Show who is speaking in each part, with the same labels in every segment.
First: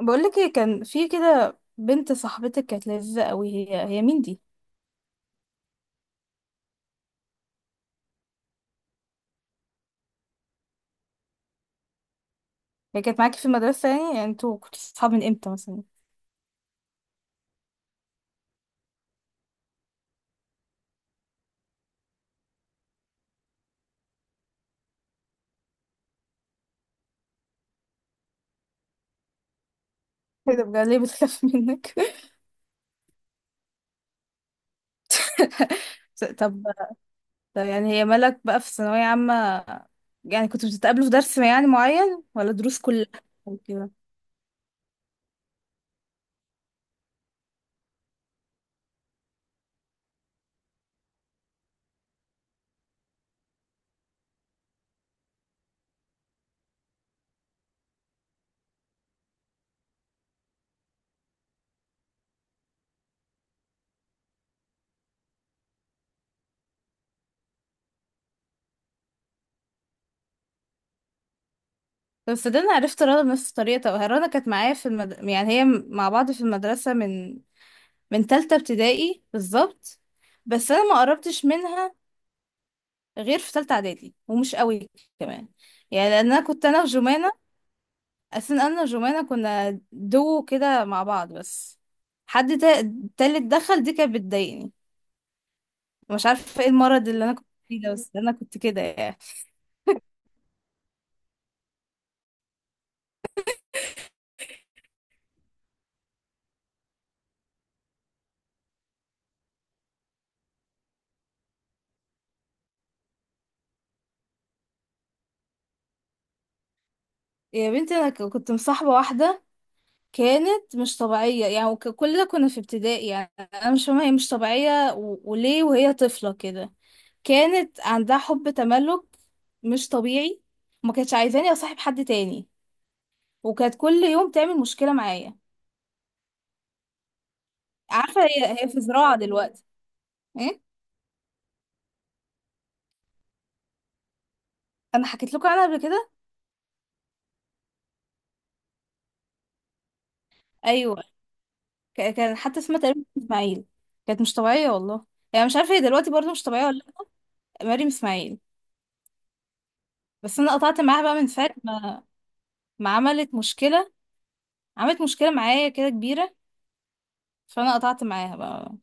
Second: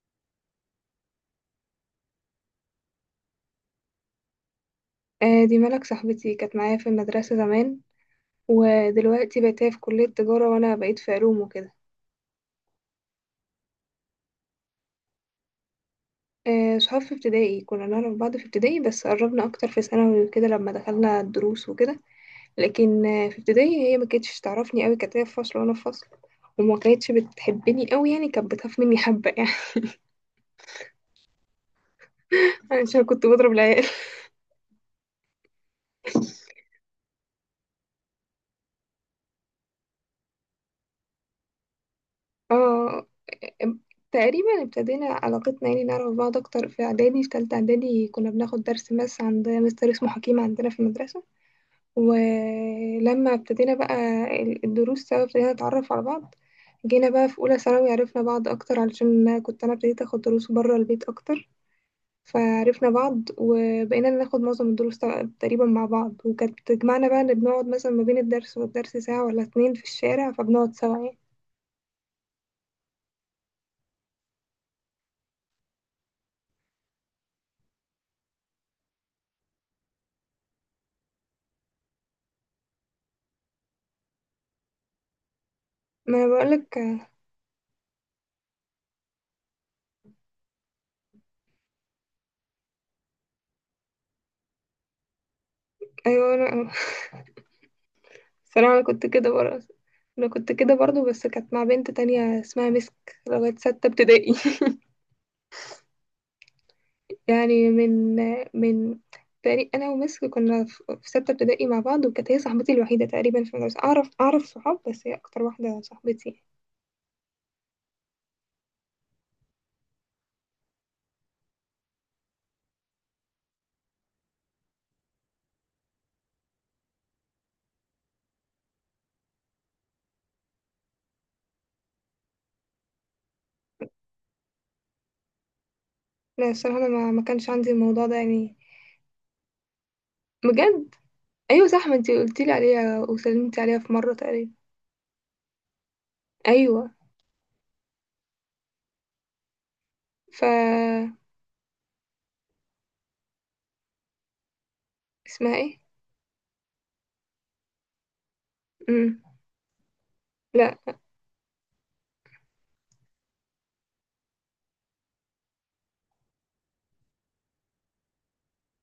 Speaker 1: بقولك ايه، كان في كده بنت صاحبتك كانت لذيذة قوي، هي مين دي؟
Speaker 2: دي ملك صاحبتي كانت معايا في المدرسة زمان. ودلوقتي بقت هي في كلية تجارة وأنا بقيت في علوم وكده.
Speaker 1: هي كانت معاكي في المدرسة، يعني انتوا كنتوا صحاب من امتى مثلا؟
Speaker 2: صحاب في ابتدائي، كنا نعرف بعض في ابتدائي بس قربنا أكتر في ثانوي وكده لما دخلنا الدروس وكده. لكن في ابتدائي هي ما كانتش تعرفني أوي، كانت هي في فصل وأنا في فصل، وما كانتش بتحبني أوي يعني، كانت بتخاف مني حبة يعني.
Speaker 1: ايه ده؟ بجد؟ ليه بتخاف منك؟
Speaker 2: عشان كنت بضرب العيال.
Speaker 1: طب. طب يعني هي مالك بقى في ثانوية عامة. يعني كنتوا بتتقابلوا في درس يعني معين، ولا دروس
Speaker 2: اه،
Speaker 1: كلها؟ أو كده.
Speaker 2: تقريبا ابتدينا علاقتنا يعني نعرف بعض اكتر في اعدادي، في تالتة اعدادي كنا بناخد درس ماس عند مستر اسمه حكيم عندنا في المدرسة. ولما ابتدينا بقى الدروس سوا ابتدينا نتعرف على بعض. جينا بقى في اولى ثانوي عرفنا بعض اكتر علشان كنت انا ابتديت اخد دروس بره البيت اكتر. فعرفنا بعض وبقينا ناخد معظم الدروس تقريبا مع بعض، وكانت بتجمعنا بقى ان بنقعد مثلا ما بين الدرس والدرس ساعة ولا اتنين في الشارع فبنقعد سوا يعني.
Speaker 1: طب صدقني، عرفت رنا بنفس الطريقة. طب رنا كانت معايا في يعني هي مع بعض في المدرسة من تالتة ابتدائي بالظبط. بس انا ما قربتش منها غير في تالتة اعدادي، ومش قوي كمان. يعني
Speaker 2: ما انا
Speaker 1: لان انا كنت
Speaker 2: بقولك.
Speaker 1: انا وجمانة. اساسا انا وجمانة كنا دو كده مع بعض بس. حد تا- تالت دخل دي كانت بتضايقني. مش
Speaker 2: ايوه
Speaker 1: عارفة ايه
Speaker 2: انا.
Speaker 1: المرض اللي انا كنت فيه ده، بس انا كنت
Speaker 2: الصراحة
Speaker 1: كده
Speaker 2: أنا كنت
Speaker 1: يعني.
Speaker 2: كده برضه. أنا كنت كده برضه بس كانت مع بنت تانية اسمها مسك لغاية ستة ابتدائي. يعني من، من تقريبا أنا ومسك كنا في ستة ابتدائي مع بعض، وكانت هي صاحبتي الوحيدة تقريبا في المدرسة، أعرف صحاب بس هي أكتر واحدة صاحبتي.
Speaker 1: يا بنتي، انا كنت مصاحبة واحدة. كانت مش طبيعية يعني، كلنا كنا في ابتدائي يعني. انا مش فاهمة هي مش طبيعية، وليه وهي طفلة كده؟ كانت عندها حب تملك مش طبيعي. ما كانتش عايزاني اصاحب حد تاني. وكانت كل يوم تعمل مشكلة معايا.
Speaker 2: لا الصراحة أنا ما, ما كانش عندي الموضوع ده
Speaker 1: عارفة
Speaker 2: يعني.
Speaker 1: هي في زراعة دلوقتي؟ ايه.
Speaker 2: بجد. أيوة صح، ما انتي قلتيلي عليها وسلمتي عليها في مرة تقريبا.
Speaker 1: انا حكيت لكم عنها قبل كده.
Speaker 2: أيوة. ف.
Speaker 1: ايوه. كان حتى اسمها تقريبا اسماعيل. كانت مش طبيعية والله. يعني
Speaker 2: اسمها
Speaker 1: مش عارفة
Speaker 2: ايه؟
Speaker 1: هي دلوقتي برضه مش طبيعية ولا. لأ. مريم اسماعيل.
Speaker 2: مم.
Speaker 1: بس انا قطعت
Speaker 2: لا،
Speaker 1: معاها بقى، من ساعة ما عملت مشكلة. عملت مشكلة معايا كده كبيرة. فانا قطعت معاها بقى.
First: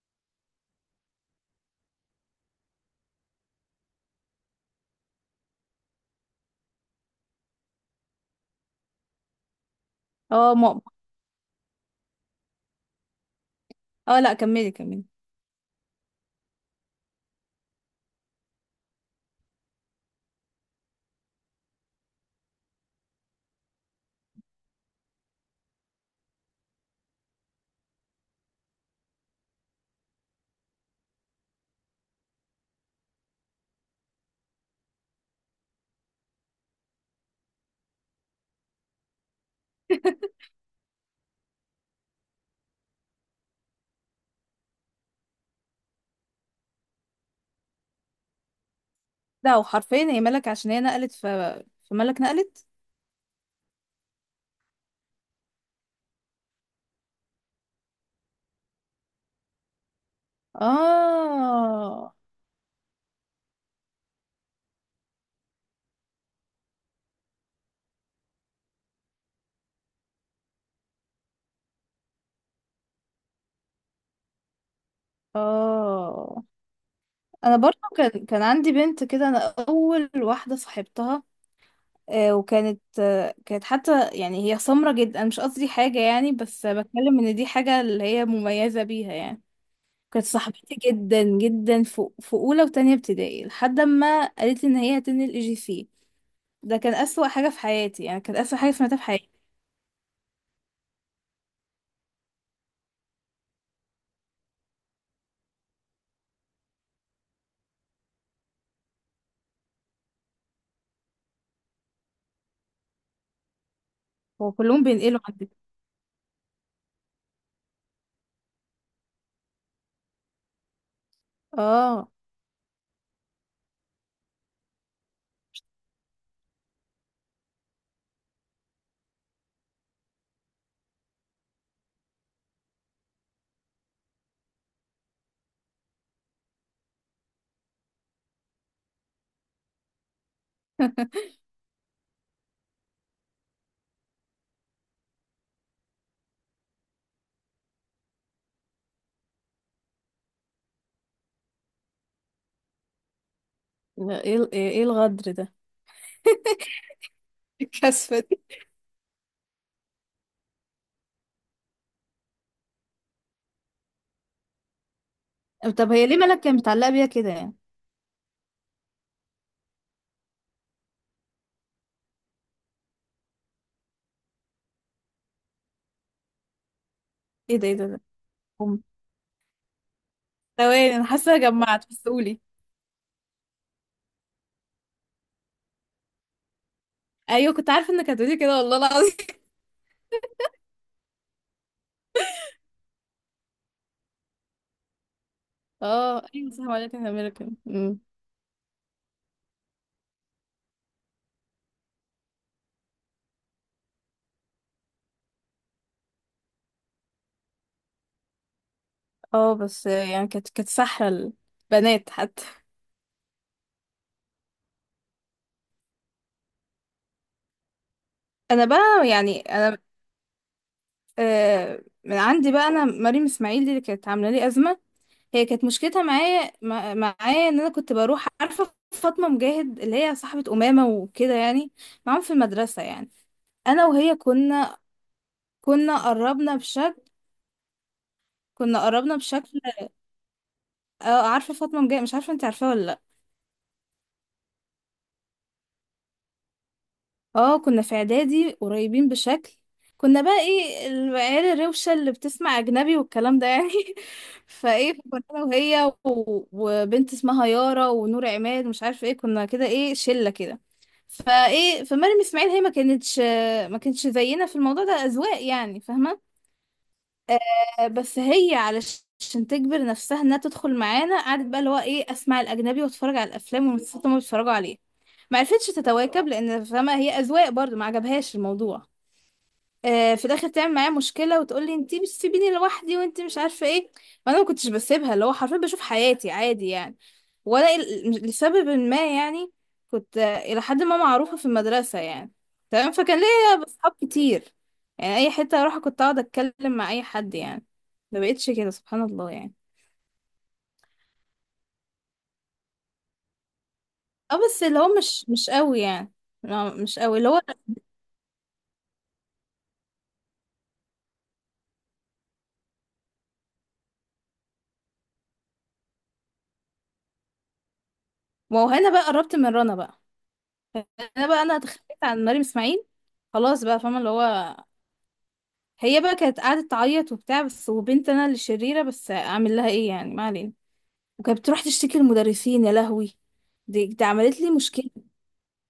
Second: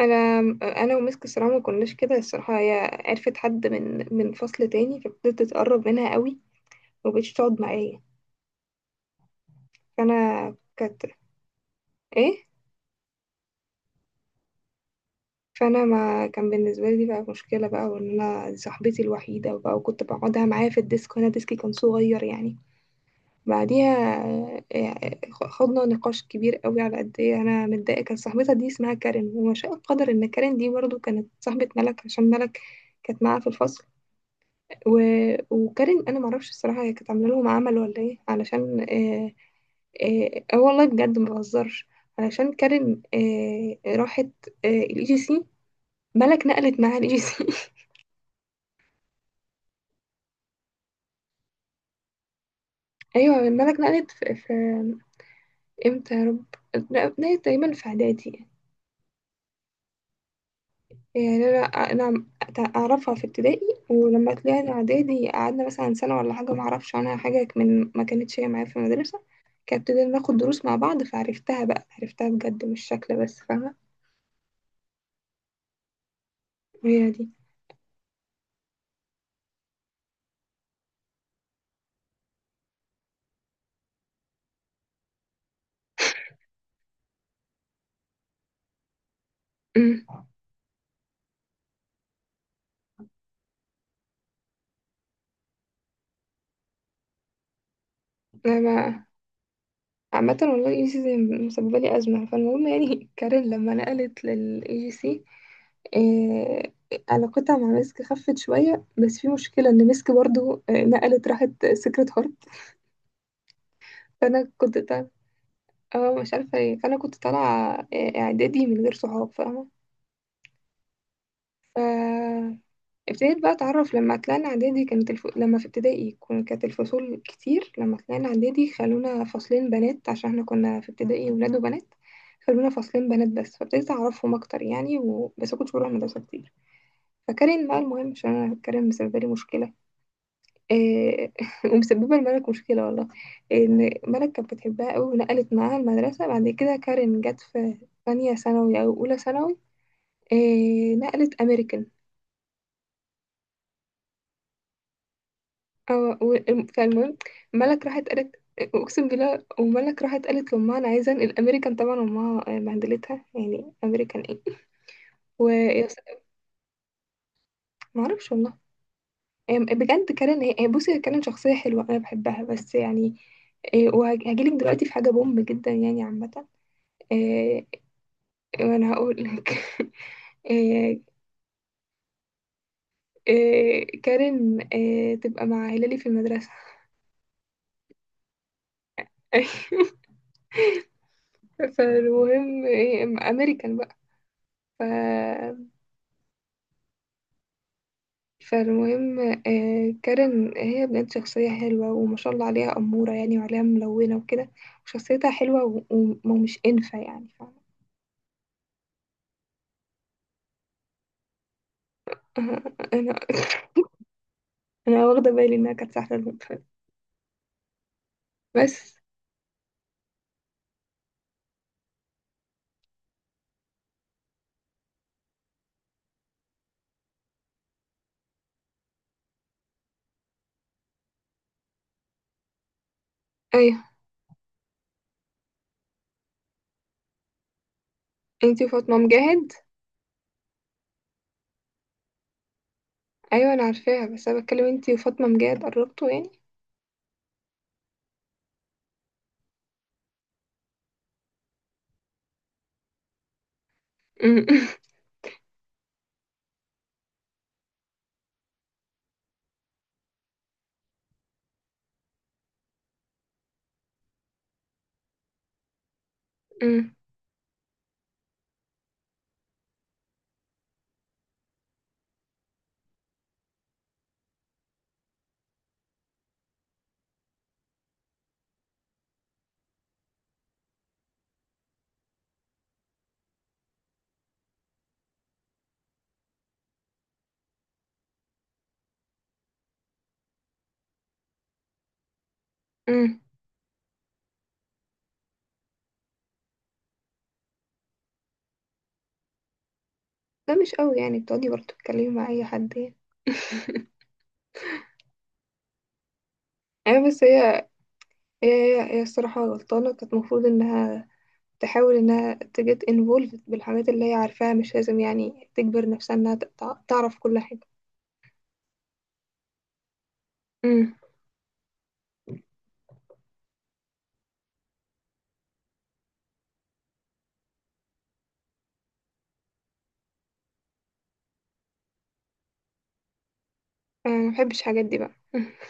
Speaker 2: انا ومسك الصراحه ما كناش كده، الصراحه هي عرفت حد من، من فصل تاني فابتدت تتقرب منها قوي ومبقتش تقعد معايا. فانا
Speaker 1: اه ماما.
Speaker 2: كانت. ايه.
Speaker 1: اه لا، كملي كملي.
Speaker 2: فانا ما كان بالنسبه لي دي بقى مشكله بقى وان انا دي صاحبتي الوحيده بقى، وكنت بقعدها معايا في الديسك وانا ديسكي كان صغير يعني. بعديها خضنا نقاش كبير قوي على قد ايه انا متضايقه، كان صاحبتها دي اسمها كارين، وما شاء القدر ان كارين دي برضو كانت صاحبه ملك عشان ملك كانت معاها في الفصل. و... وكارين انا معرفش الصراحه، هي كانت عامله لهم عمل ولا ايه علشان اه. اه. والله بجد ما بهزرش. علشان كارين راحت اه الاي جي سي. ملك نقلت معاها الاي جي سي.
Speaker 1: لا، وحرفيا هي ملك عشان هي نقلت في ملك نقلت.
Speaker 2: ايوه ملك نقلت في امتى يا رب؟ لا، نقلت تقريبا في اعدادي. يعني انا
Speaker 1: اه،
Speaker 2: انا اعرفها في ابتدائي، ولما طلعنا اعدادي قعدنا مثلا سنه ولا حاجه ما اعرفش عنها حاجه من ما كانتش هي معايا في المدرسه. كانت ابتدينا ناخد دروس مع بعض فعرفتها بقى، عرفتها بجد مش شكل بس فاهمة.
Speaker 1: اه.
Speaker 2: هي دي.
Speaker 1: انا برضو كان عندي بنت كده انا. اول واحده صاحبتها. وكانت آه، كانت حتى يعني هي سمرة جدا. أنا مش قصدي حاجه يعني، بس بتكلم ان دي حاجه اللي هي مميزه بيها يعني.
Speaker 2: أمم.
Speaker 1: كانت صاحبتي جدا جدا في اولى وتانية ابتدائي لحد ما قالت لي ان هي هتنقل اي جي سي. ده كان اسوأ حاجه في حياتي يعني، كانت اسوأ
Speaker 2: انا
Speaker 1: حاجه سمعتها في حياتي.
Speaker 2: عامة والله اي جي سي مسببة لي أزمة فالمهم يعني. كارين لما نقلت للاي جي سي علاقتها مع مسك خفت شوية، بس في مشكلة ان مسك برضو نقلت راحت سكرة هارت. فانا
Speaker 1: هو
Speaker 2: كنت
Speaker 1: كلهم
Speaker 2: طالعة
Speaker 1: بينقلوا عندي.
Speaker 2: اه مش عارفة ايه. فانا كنت طالعة اعدادي من غير صحاب
Speaker 1: اه.
Speaker 2: فاهمة. ابتديت بقى اتعرف لما طلعنا اعدادي كانت لما في ابتدائي كانت الفصول كتير، لما طلعنا اعدادي خلونا فصلين بنات عشان احنا كنا في ابتدائي ولاد وبنات، خلونا فصلين بنات بس، فابتديت اعرفهم اكتر يعني بس كنت بروح المدرسه كتير. فكارين بقى المهم عشان انا كارين مسببه لي مشكله. إيه... ومسببه لملك مشكله والله ان ملك كانت بتحبها قوي ونقلت معاها المدرسه، بعد كده كارين جت في ثانيه ثانوي او اولى ثانوي. نقلت امريكان.
Speaker 1: ايه إيه الغدر ده؟
Speaker 2: اه فالمهم ملك راحت
Speaker 1: الكسفة
Speaker 2: قالت
Speaker 1: دي.
Speaker 2: اقسم بالله، وملك راحت قالت لامها انا عايزه انقل امريكان، طبعا امها بهدلتها يعني امريكان ايه ويا
Speaker 1: طب
Speaker 2: س-
Speaker 1: هي، ليه مالك كانت متعلقه بيها كده يعني؟
Speaker 2: ما اعرفش والله. هي بجد كارين، هي بصي، هي كارين شخصيه حلوه انا بحبها بس يعني وهجيلك دلوقتي في حاجه بوم جدا يعني عامه.
Speaker 1: ايه
Speaker 2: إيه،
Speaker 1: ده؟ ايه ده؟ ده.
Speaker 2: وانا هقول لك.
Speaker 1: ثواني،
Speaker 2: إيه،
Speaker 1: انا حاسه جمعت بس قولي.
Speaker 2: كارين تبقى مع هلالي في المدرسه.
Speaker 1: ايوه، كنت عارفه انك هتقولي كده والله العظيم.
Speaker 2: فالمهم امريكان بقى. ف.
Speaker 1: اه ايوه صح، ولكن امريكان.
Speaker 2: فالمهم كارين هي بنت شخصية حلوة وما شاء الله عليها أمورة يعني وعليها ملونة وكده، وشخصيتها حلوة ومش إنفة يعني
Speaker 1: اه بس يعني كانت سحله. البنات حتى.
Speaker 2: فاهمة. أنا أنا واخدة بالي إنها كانت سهلة الوقت
Speaker 1: انا
Speaker 2: بس.
Speaker 1: بقى يعني انا. من عندي بقى، انا مريم اسماعيل دي اللي كانت عامله لي ازمه. هي كانت مشكلتها معايا ان انا كنت بروح عارفه فاطمه مجاهد اللي هي صاحبه امامه وكده يعني. معاهم في المدرسه يعني.
Speaker 2: أيوه
Speaker 1: انا وهي كنا قربنا بشكل
Speaker 2: أنتي
Speaker 1: كنا
Speaker 2: وفاطمة
Speaker 1: قربنا
Speaker 2: مجاهد.
Speaker 1: بشكل. اه، عارفه فاطمه مجاهد، مش عارفه انت عارفاها ولا لأ.
Speaker 2: أيوه أنا عارفاها، بس أنا بتكلم أنتي وفاطمة مجاهد قربتوا يعني.
Speaker 1: اه، كنا في اعدادي قريبين بشكل. كنا بقى ايه العيال الروشة اللي بتسمع اجنبي والكلام ده يعني.
Speaker 2: أمم.
Speaker 1: فايه، كنا انا وهي و- وبنت اسمها يارا ونور عماد ومش عارفه ايه، كنا كده ايه شلة كده. فايه، فمريم اسماعيل هي ما كانتش زينا في الموضوع ده اذواق يعني، فاهمه؟
Speaker 2: أمم.
Speaker 1: بس هي علشان تجبر نفسها انها تدخل معانا، قعدت بقى اللي هو ايه اسمع الاجنبي واتفرج على الافلام والمسلسلات اللي هما بيتفرجوا عليها. ما عرفتش تتواكب، لان فما هي اذواق برضو ما عجبهاش الموضوع. في الاخر تعمل معايا مشكله وتقول لي انتي بتسيبيني لوحدي وانتي مش عارفه ايه. وانا ما كنتش بسيبها، اللي هو حرفيا بشوف حياتي عادي يعني. ولا لسبب ما يعني. كنت الى حد ما معروفه في المدرسه يعني. تمام، فكان
Speaker 2: أمم.
Speaker 1: ليا اصحاب كتير. يعني اي حته اروح كنت اقعد اتكلم مع اي حد يعني. ما بقتش كده سبحان الله يعني.
Speaker 2: ده مش قوي يعني بتقعدي برضه تتكلمي مع أي حد يعني.
Speaker 1: اه بس اللي هو مش قوي يعني. مش
Speaker 2: أيوه
Speaker 1: قوي
Speaker 2: بس
Speaker 1: اللي هو.
Speaker 2: هي هي الصراحة غلطانة، كانت المفروض إنها تحاول إنها ت get involved بالحاجات اللي هي عارفاها، مش لازم يعني تجبر نفسها إنها تعرف كل حاجة.
Speaker 1: ما هو هنا بقى، قربت من رنا بقى.
Speaker 2: امم.
Speaker 1: انا بقى، انا اتخليت عن مريم اسماعيل. خلاص بقى، فاهمه اللي هو. هي بقى كانت قعدت تعيط وبتاع بس، وبنت انا اللي شريره، بس اعمل لها ايه يعني، ما علينا. وكانت بتروح تشتكي للمدرسين، يا لهوي. دي
Speaker 2: أنا
Speaker 1: عملت لي
Speaker 2: مبحبش الحاجات
Speaker 1: مشكله.
Speaker 2: دي بقى.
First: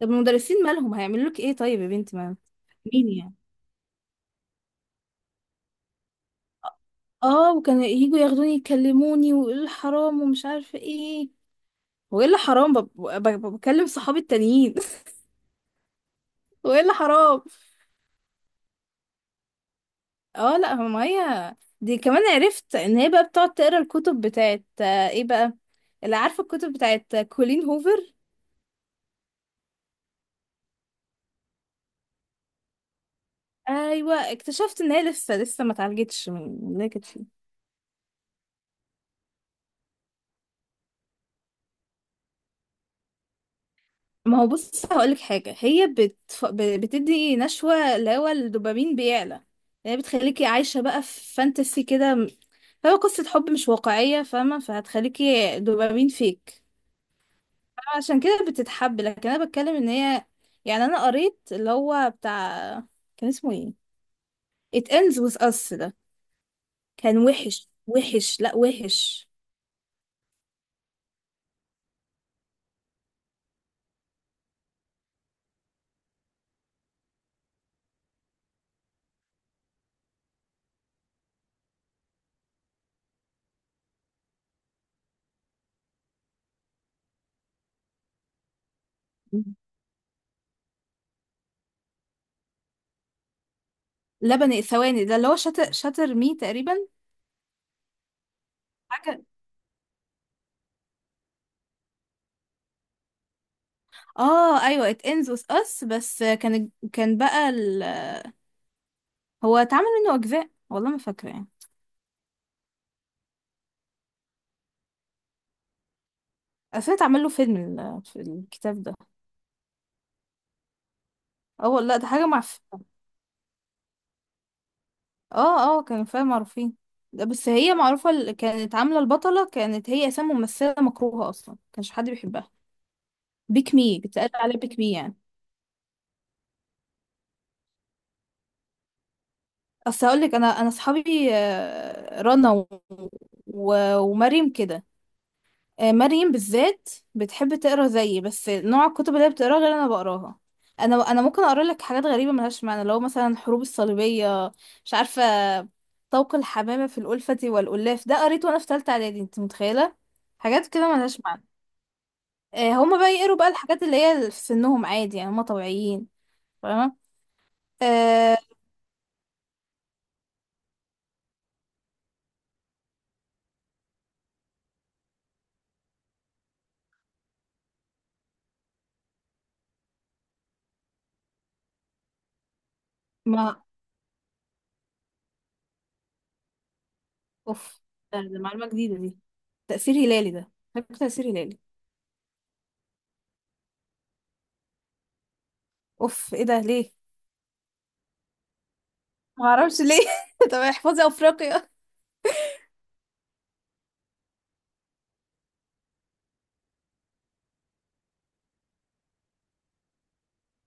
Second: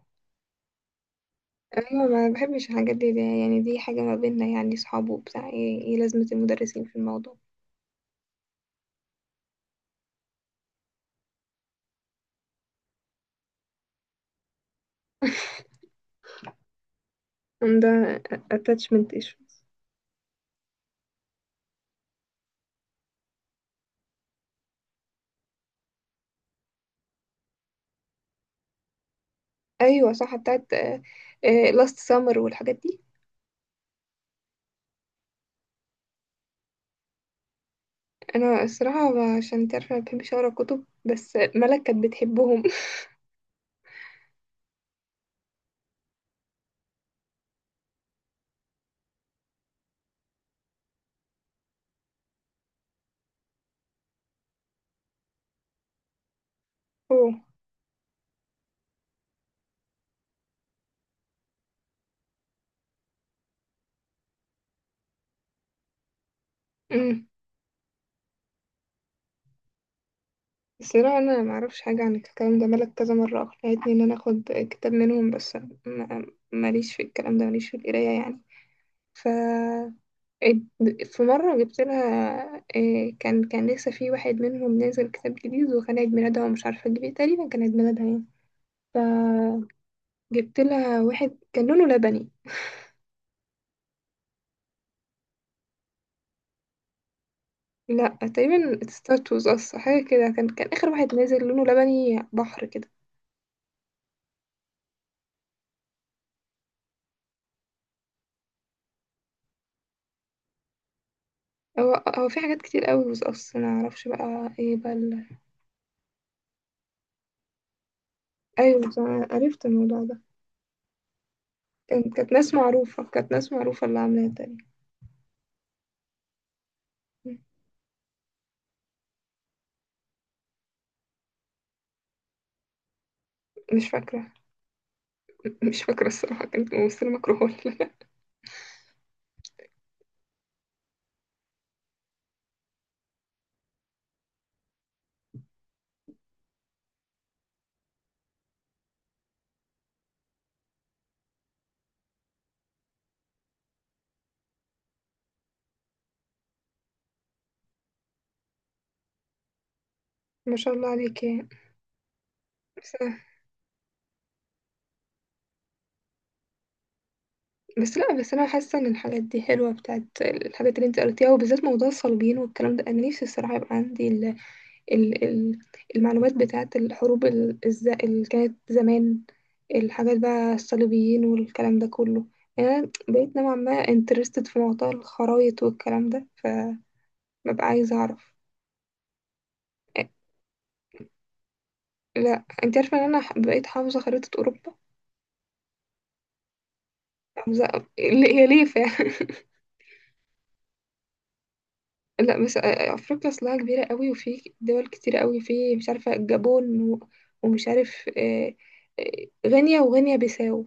Speaker 1: طب المدرسين مالهم هيعملوا لك ايه طيب يا
Speaker 2: أيوة
Speaker 1: بنتي،
Speaker 2: ما
Speaker 1: ما.
Speaker 2: بحبش الحاجات
Speaker 1: مين
Speaker 2: دي
Speaker 1: يعني.
Speaker 2: يعني، دي حاجة ما بيننا يعني صحاب وبتاع، إيه إيه لازمة المدرسين في الموضوع؟
Speaker 1: اه، وكانوا يجوا ياخدوني يكلموني ويقولوا لي حرام ومش عارفه ايه. وايه اللي حرام؟ بكلم صحابي التانيين. وايه اللي حرام.
Speaker 2: ده attachment issues.
Speaker 1: اه لا، هو مية دي كمان عرفت ان هي بقى بتقعد تقرا الكتب بتاعت ايه بقى. اللي عارفه الكتب بتاعت كولين هوفر.
Speaker 2: أيوة صح، بتاعت last summer والحاجات دي.
Speaker 1: ايوه، اكتشفت ان هي لسه لسه ما اتعالجتش من اللي هي كانت فيه.
Speaker 2: أنا الصراحة عشان تعرف أنا مبحبش أقرا كتب، بس ملك كانت بتحبهم.
Speaker 1: ما هو بص هقولك حاجه، هي بتدي نشوه، اللي هو الدوبامين بيعلى. هي بتخليكي عايشه بقى في فانتسي كده. هو قصه حب مش واقعيه، فاهمه؟ فهتخليكي دوبامين فيك.
Speaker 2: أوه.
Speaker 1: عشان كده بتتحب، لكن انا بتكلم ان هي. يعني انا قريت اللي هو بتاع. كان اسمه ايه. It ends with us ده. كان
Speaker 2: أمم.
Speaker 1: وحش وحش، لا وحش.
Speaker 2: الصراحة أنا معرفش حاجة عن الكلام ده، ملك كذا مرة أقنعتني إن أنا أخد كتاب منهم بس ما- ماليش في الكلام ده، ماليش في القراية يعني. ف. في مرة جبت لها كان لسه في واحد منهم نازل كتاب جديد وكان عيد ميلادها ومش عارفة أجيب إيه، تقريبا كان عيد ميلادها يعني، فجبت لها واحد كان لونه لبني.
Speaker 1: لبن الثواني ده اللي هو شاتر شاتر مي تقريبا.
Speaker 2: لا، تقريبا
Speaker 1: حاجة.
Speaker 2: ستاتوز أصلا حاجة كده، كان آخر واحد نازل لونه لبني بحر كده.
Speaker 1: اه ايوه، It ends with us، بس كان بقى. هو اتعمل منه اجزاء والله، ما فاكرة يعني.
Speaker 2: هو في حاجات كتير قوي بس أصلا أنا معرفش بقى ايه بقى.
Speaker 1: اصل اتعمل له فيلم في الكتاب
Speaker 2: ايوه
Speaker 1: ده.
Speaker 2: صح، عرفت الموضوع ده.
Speaker 1: اه والله، ده حاجة
Speaker 2: كانت ناس
Speaker 1: معفنة.
Speaker 2: معروفة، كانت ناس معروفة اللي عاملاها تاني.
Speaker 1: اه، اه، كان فيها معروفين. ده، بس هي معروفة كانت عاملة البطلة، كانت هي اساسا ممثلة مكروهة اصلا، كانش حد بيحبها. بيك
Speaker 2: مش
Speaker 1: مي بتقال
Speaker 2: فاكرة
Speaker 1: عليها بيك مي يعني.
Speaker 2: مش فاكرة الصراحة كانت ممثلة مكروهة ولا لا.
Speaker 1: اصل هقولك، انا اصحابي رنا و... و... ومريم كده. مريم بالذات بتحب تقرا زيي، بس نوع الكتب اللي هي بتقراها غير انا بقراها. انا ممكن اقرا لك حاجات غريبه ملهاش معنى، لو مثلا حروب الصليبيه. مش عارفه. طوق الحمامه في الألفة والألاف، ده قريته وانا في ثالثه اعدادي، انت متخيله؟
Speaker 2: ما
Speaker 1: حاجات
Speaker 2: شاء الله
Speaker 1: كده ملهاش
Speaker 2: عليك
Speaker 1: معنى.
Speaker 2: يعني. بس,
Speaker 1: هما بقى يقروا بقى الحاجات اللي هي في سنهم عادي يعني، هما طبيعيين. فاهمه.
Speaker 2: بس لا بس
Speaker 1: آه
Speaker 2: أنا حاسة إن الحاجات دي حلوة بتاعت الحاجات اللي أنت قلتيها، وبالذات موضوع الصليبيين والكلام ده، أنا نفسي الصراحة يبقى عندي ال المعلومات بتاعت الحروب اللي كانت زمان، الحاجات بقى الصليبيين والكلام ده كله. يعني أنا بقيت نوعا
Speaker 1: ما
Speaker 2: ما انترستد في موضوع الخرايط والكلام ده، ببقى
Speaker 1: اوف،
Speaker 2: عايزة
Speaker 1: ده
Speaker 2: أعرف.
Speaker 1: ده معلومه جديده دي. تأثير هلالي ده، بحب تأثير هلالي.
Speaker 2: لا انت عارفة ان انا بقيت حافظة خريطة اوروبا.
Speaker 1: اوف، ايه ده؟ ليه؟
Speaker 2: حافظة. هي ليه فعلا.
Speaker 1: ما اعرفش ليه. طب احفظي افريقيا.
Speaker 2: لا بس افريقيا اصلها كبيرة قوي وفي دول كتير قوي في، مش عارفة الجابون ومش عارف غينيا وغينيا بيساو،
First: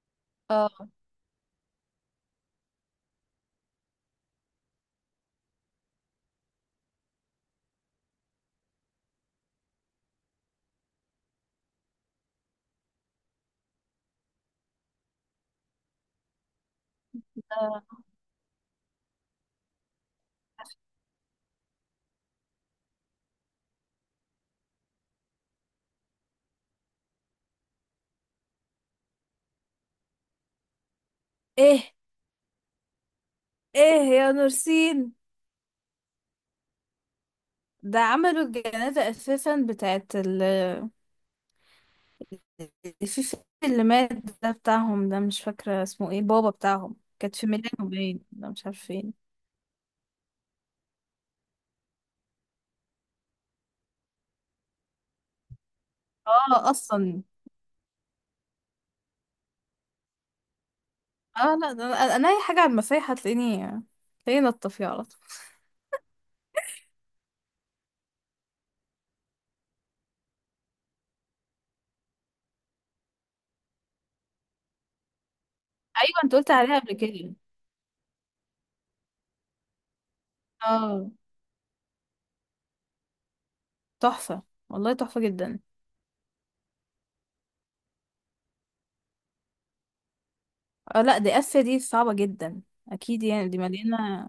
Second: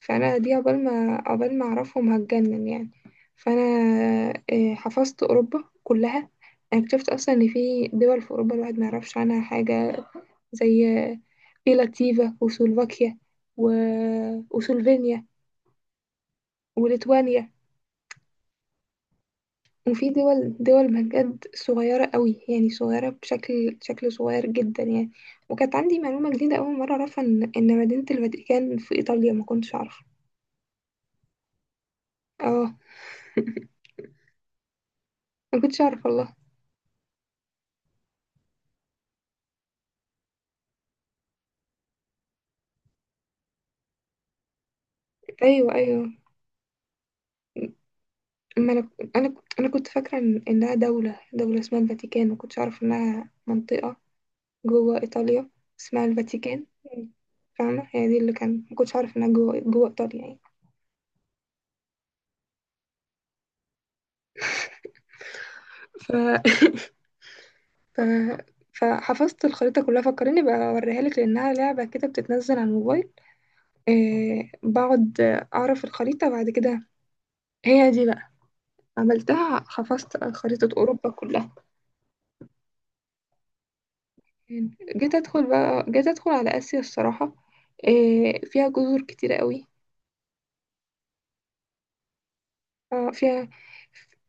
Speaker 2: فانا دي
Speaker 1: اه
Speaker 2: عقبال ما اعرفهم هتجنن يعني. فانا حفظت اوروبا كلها. انا اكتشفت اصلا ان في دول في اوروبا الواحد ما يعرفش عنها حاجة، زي في لاتفيا وسلوفاكيا و... وسلوفينيا وليتوانيا،
Speaker 1: ده-
Speaker 2: وفي دول بجد صغيرة قوي يعني، صغيرة شكل صغير جدا يعني. وكانت عندي معلومة جديدة أول مرة أعرفها إن مدينة الفاتيكان في إيطاليا ما كنتش أعرفها.
Speaker 1: ايه.
Speaker 2: اه.
Speaker 1: ايه. يا نورسين.
Speaker 2: ما كنتش أعرف والله.
Speaker 1: ده عملوا الجنازة اساسا بتاعت في اللي مات. ده بتاعهم، ده مش
Speaker 2: أيوه
Speaker 1: فاكرة اسمه
Speaker 2: أيوه.
Speaker 1: ايه، بابا بتاعهم، كانت في ميلانو باين، ده مش
Speaker 2: ما
Speaker 1: عارفة
Speaker 2: أنا.
Speaker 1: فين.
Speaker 2: أنا كنت فاكرة إنها دولة اسمها الفاتيكان، ما كنتش أعرف إنها منطقة جوه إيطاليا اسمها الفاتيكان،
Speaker 1: اه اصلا.
Speaker 2: فاهمة، هي دي اللي كان ما كنتش عارف إنها جوه إيطاليا يعني.
Speaker 1: اه لا، ده انا اي حاجة على المسيح هتلاقيني نطة فيها على طول.
Speaker 2: ف... ف... فحفظت الخريطة كلها، فكرني بقى أوريها لك لأنها لعبة كده بتتنزل على الموبايل. إيه بقعد أعرف
Speaker 1: ايوه،
Speaker 2: الخريطة
Speaker 1: انت
Speaker 2: بعد
Speaker 1: قلت عليها
Speaker 2: كده.
Speaker 1: قبل كده.
Speaker 2: هي دي بقى، عملتها، حفظت خريطة أوروبا
Speaker 1: اه،
Speaker 2: كلها.
Speaker 1: تحفة. والله
Speaker 2: جيت
Speaker 1: تحفة
Speaker 2: أدخل
Speaker 1: جدا.
Speaker 2: بقى، جيت أدخل على آسيا الصراحة، إيه فيها جزر كتيرة قوي.
Speaker 1: اه لا، دي اسيا دي صعبة جدا. اكيد
Speaker 2: فيها
Speaker 1: يعني، دي مليانة.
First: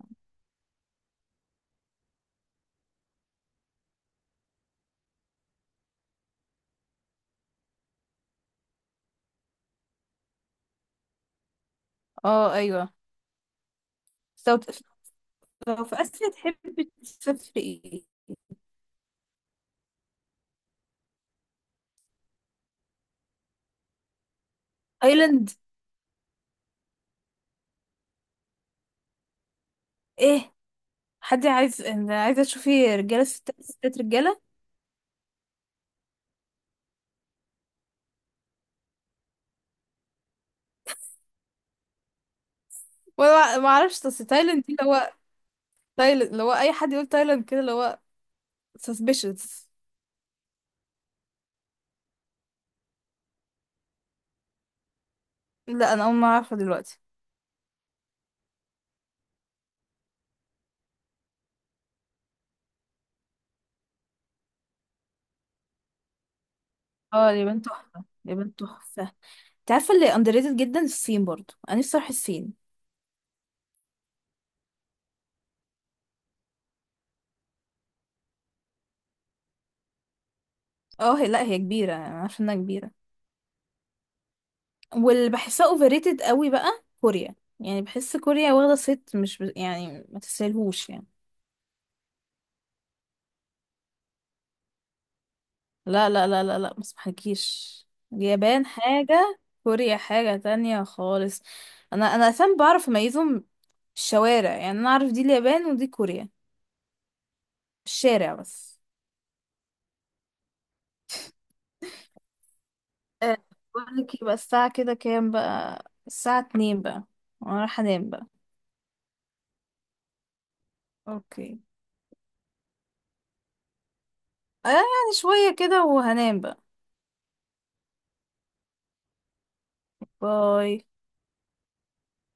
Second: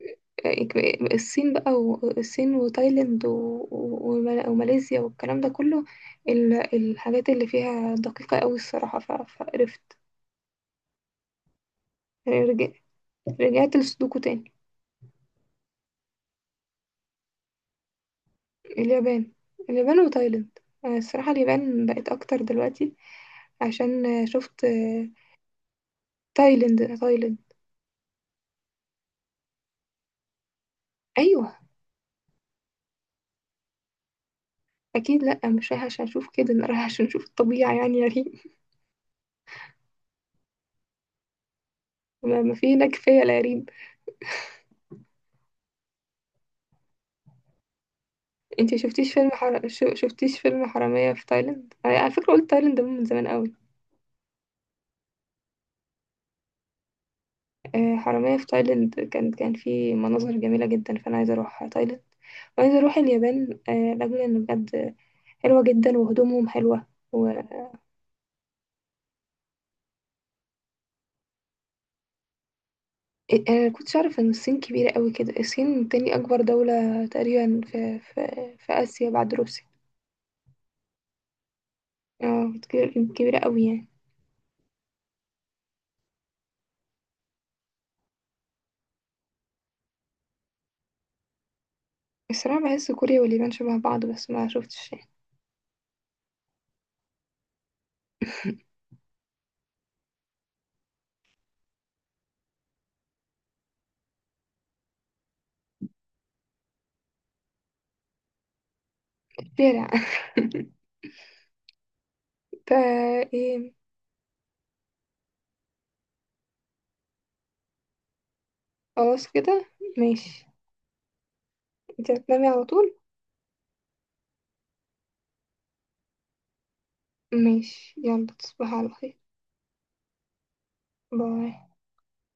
Speaker 2: الصين بقى وتايلاند وماليزيا والكلام ده كله، الحاجات اللي فيها دقيقة قوي الصراحة فقرفت يعني.
Speaker 1: اه،
Speaker 2: رجعت لسودوكو تاني.
Speaker 1: ايوه. لو في آسيا تحبي تسافري ايه؟
Speaker 2: اليابان. اليابان وتايلاند. أنا الصراحة اليابان بقت أكتر دلوقتي عشان شفت
Speaker 1: ايلاند؟
Speaker 2: تايلاند.
Speaker 1: ايه؟ حد
Speaker 2: أيوه.
Speaker 1: عايز، أنا عايزة تشوفي رجالة ستات ستات رجالة؟
Speaker 2: أكيد لأ، مش رايحة عشان أشوف كده، أنا رايحة عشان أشوف الطبيعة يعني يا ريم، ما في هناك كفاية، لا يا
Speaker 1: وانا
Speaker 2: ريم.
Speaker 1: ما اعرفش، اصل تايلاند دي اللي هو تايلاند اللي هو اي حد يقول تايلاند كده اللي هو
Speaker 2: انتي شفتيش فيلم
Speaker 1: suspicious.
Speaker 2: شفتيش فيلم حرامية في تايلاند على فكرة، قلت تايلاند ده من زمان قوي.
Speaker 1: لا انا اول ما اعرفها دلوقتي.
Speaker 2: حرامية في تايلاند كان فيه مناظر جميلة جدا، فانا عايزة اروح تايلاند وعايزة اروح اليابان لاجل ان بجد حلوة جدا وهدومهم حلوة و...
Speaker 1: اه، اليابان تحفة، اليابان تحفة. انت عارفة اللي underrated جدا، الصين، برضو انا نفسي اروح الصين.
Speaker 2: انا كنتش اعرف ان الصين كبيرة قوي كده، الصين تاني اكبر دولة تقريبا في اسيا بعد روسيا.
Speaker 1: اه هي، لا هي كبيرة، انا عارفة
Speaker 2: اه
Speaker 1: انها كبيرة.
Speaker 2: كبيرة قوي يعني.
Speaker 1: واللي بحسها overrated قوي بقى كوريا. يعني بحس كوريا واخدة صيت مش يعني ما تستاهلهوش يعني.
Speaker 2: الصراحة بحس كوريا واليابان شبه بعض بس ما شفتش يعني.
Speaker 1: لا، لا، لا، لا، لا، ما اسمحكيش. اليابان حاجة. كوريا حاجة تانية خالص. انا فاهم بعرف اميزهم. الشوارع يعني، انا اعرف دي اليابان ودي كوريا. الشارع بس.
Speaker 2: شارع. ف.
Speaker 1: آه،
Speaker 2: إيه،
Speaker 1: بقولك يبقى الساعة كده كام؟ بقى الساعة 2 بقى. وانا رايحة انام بقى.
Speaker 2: خلاص كده. ماشي.
Speaker 1: اوكي.
Speaker 2: انت هتنامي على طول؟
Speaker 1: آه يعني شوية كده، وهنام بقى.
Speaker 2: ماشي، يلا تصبحي على خير.
Speaker 1: باي.
Speaker 2: باي.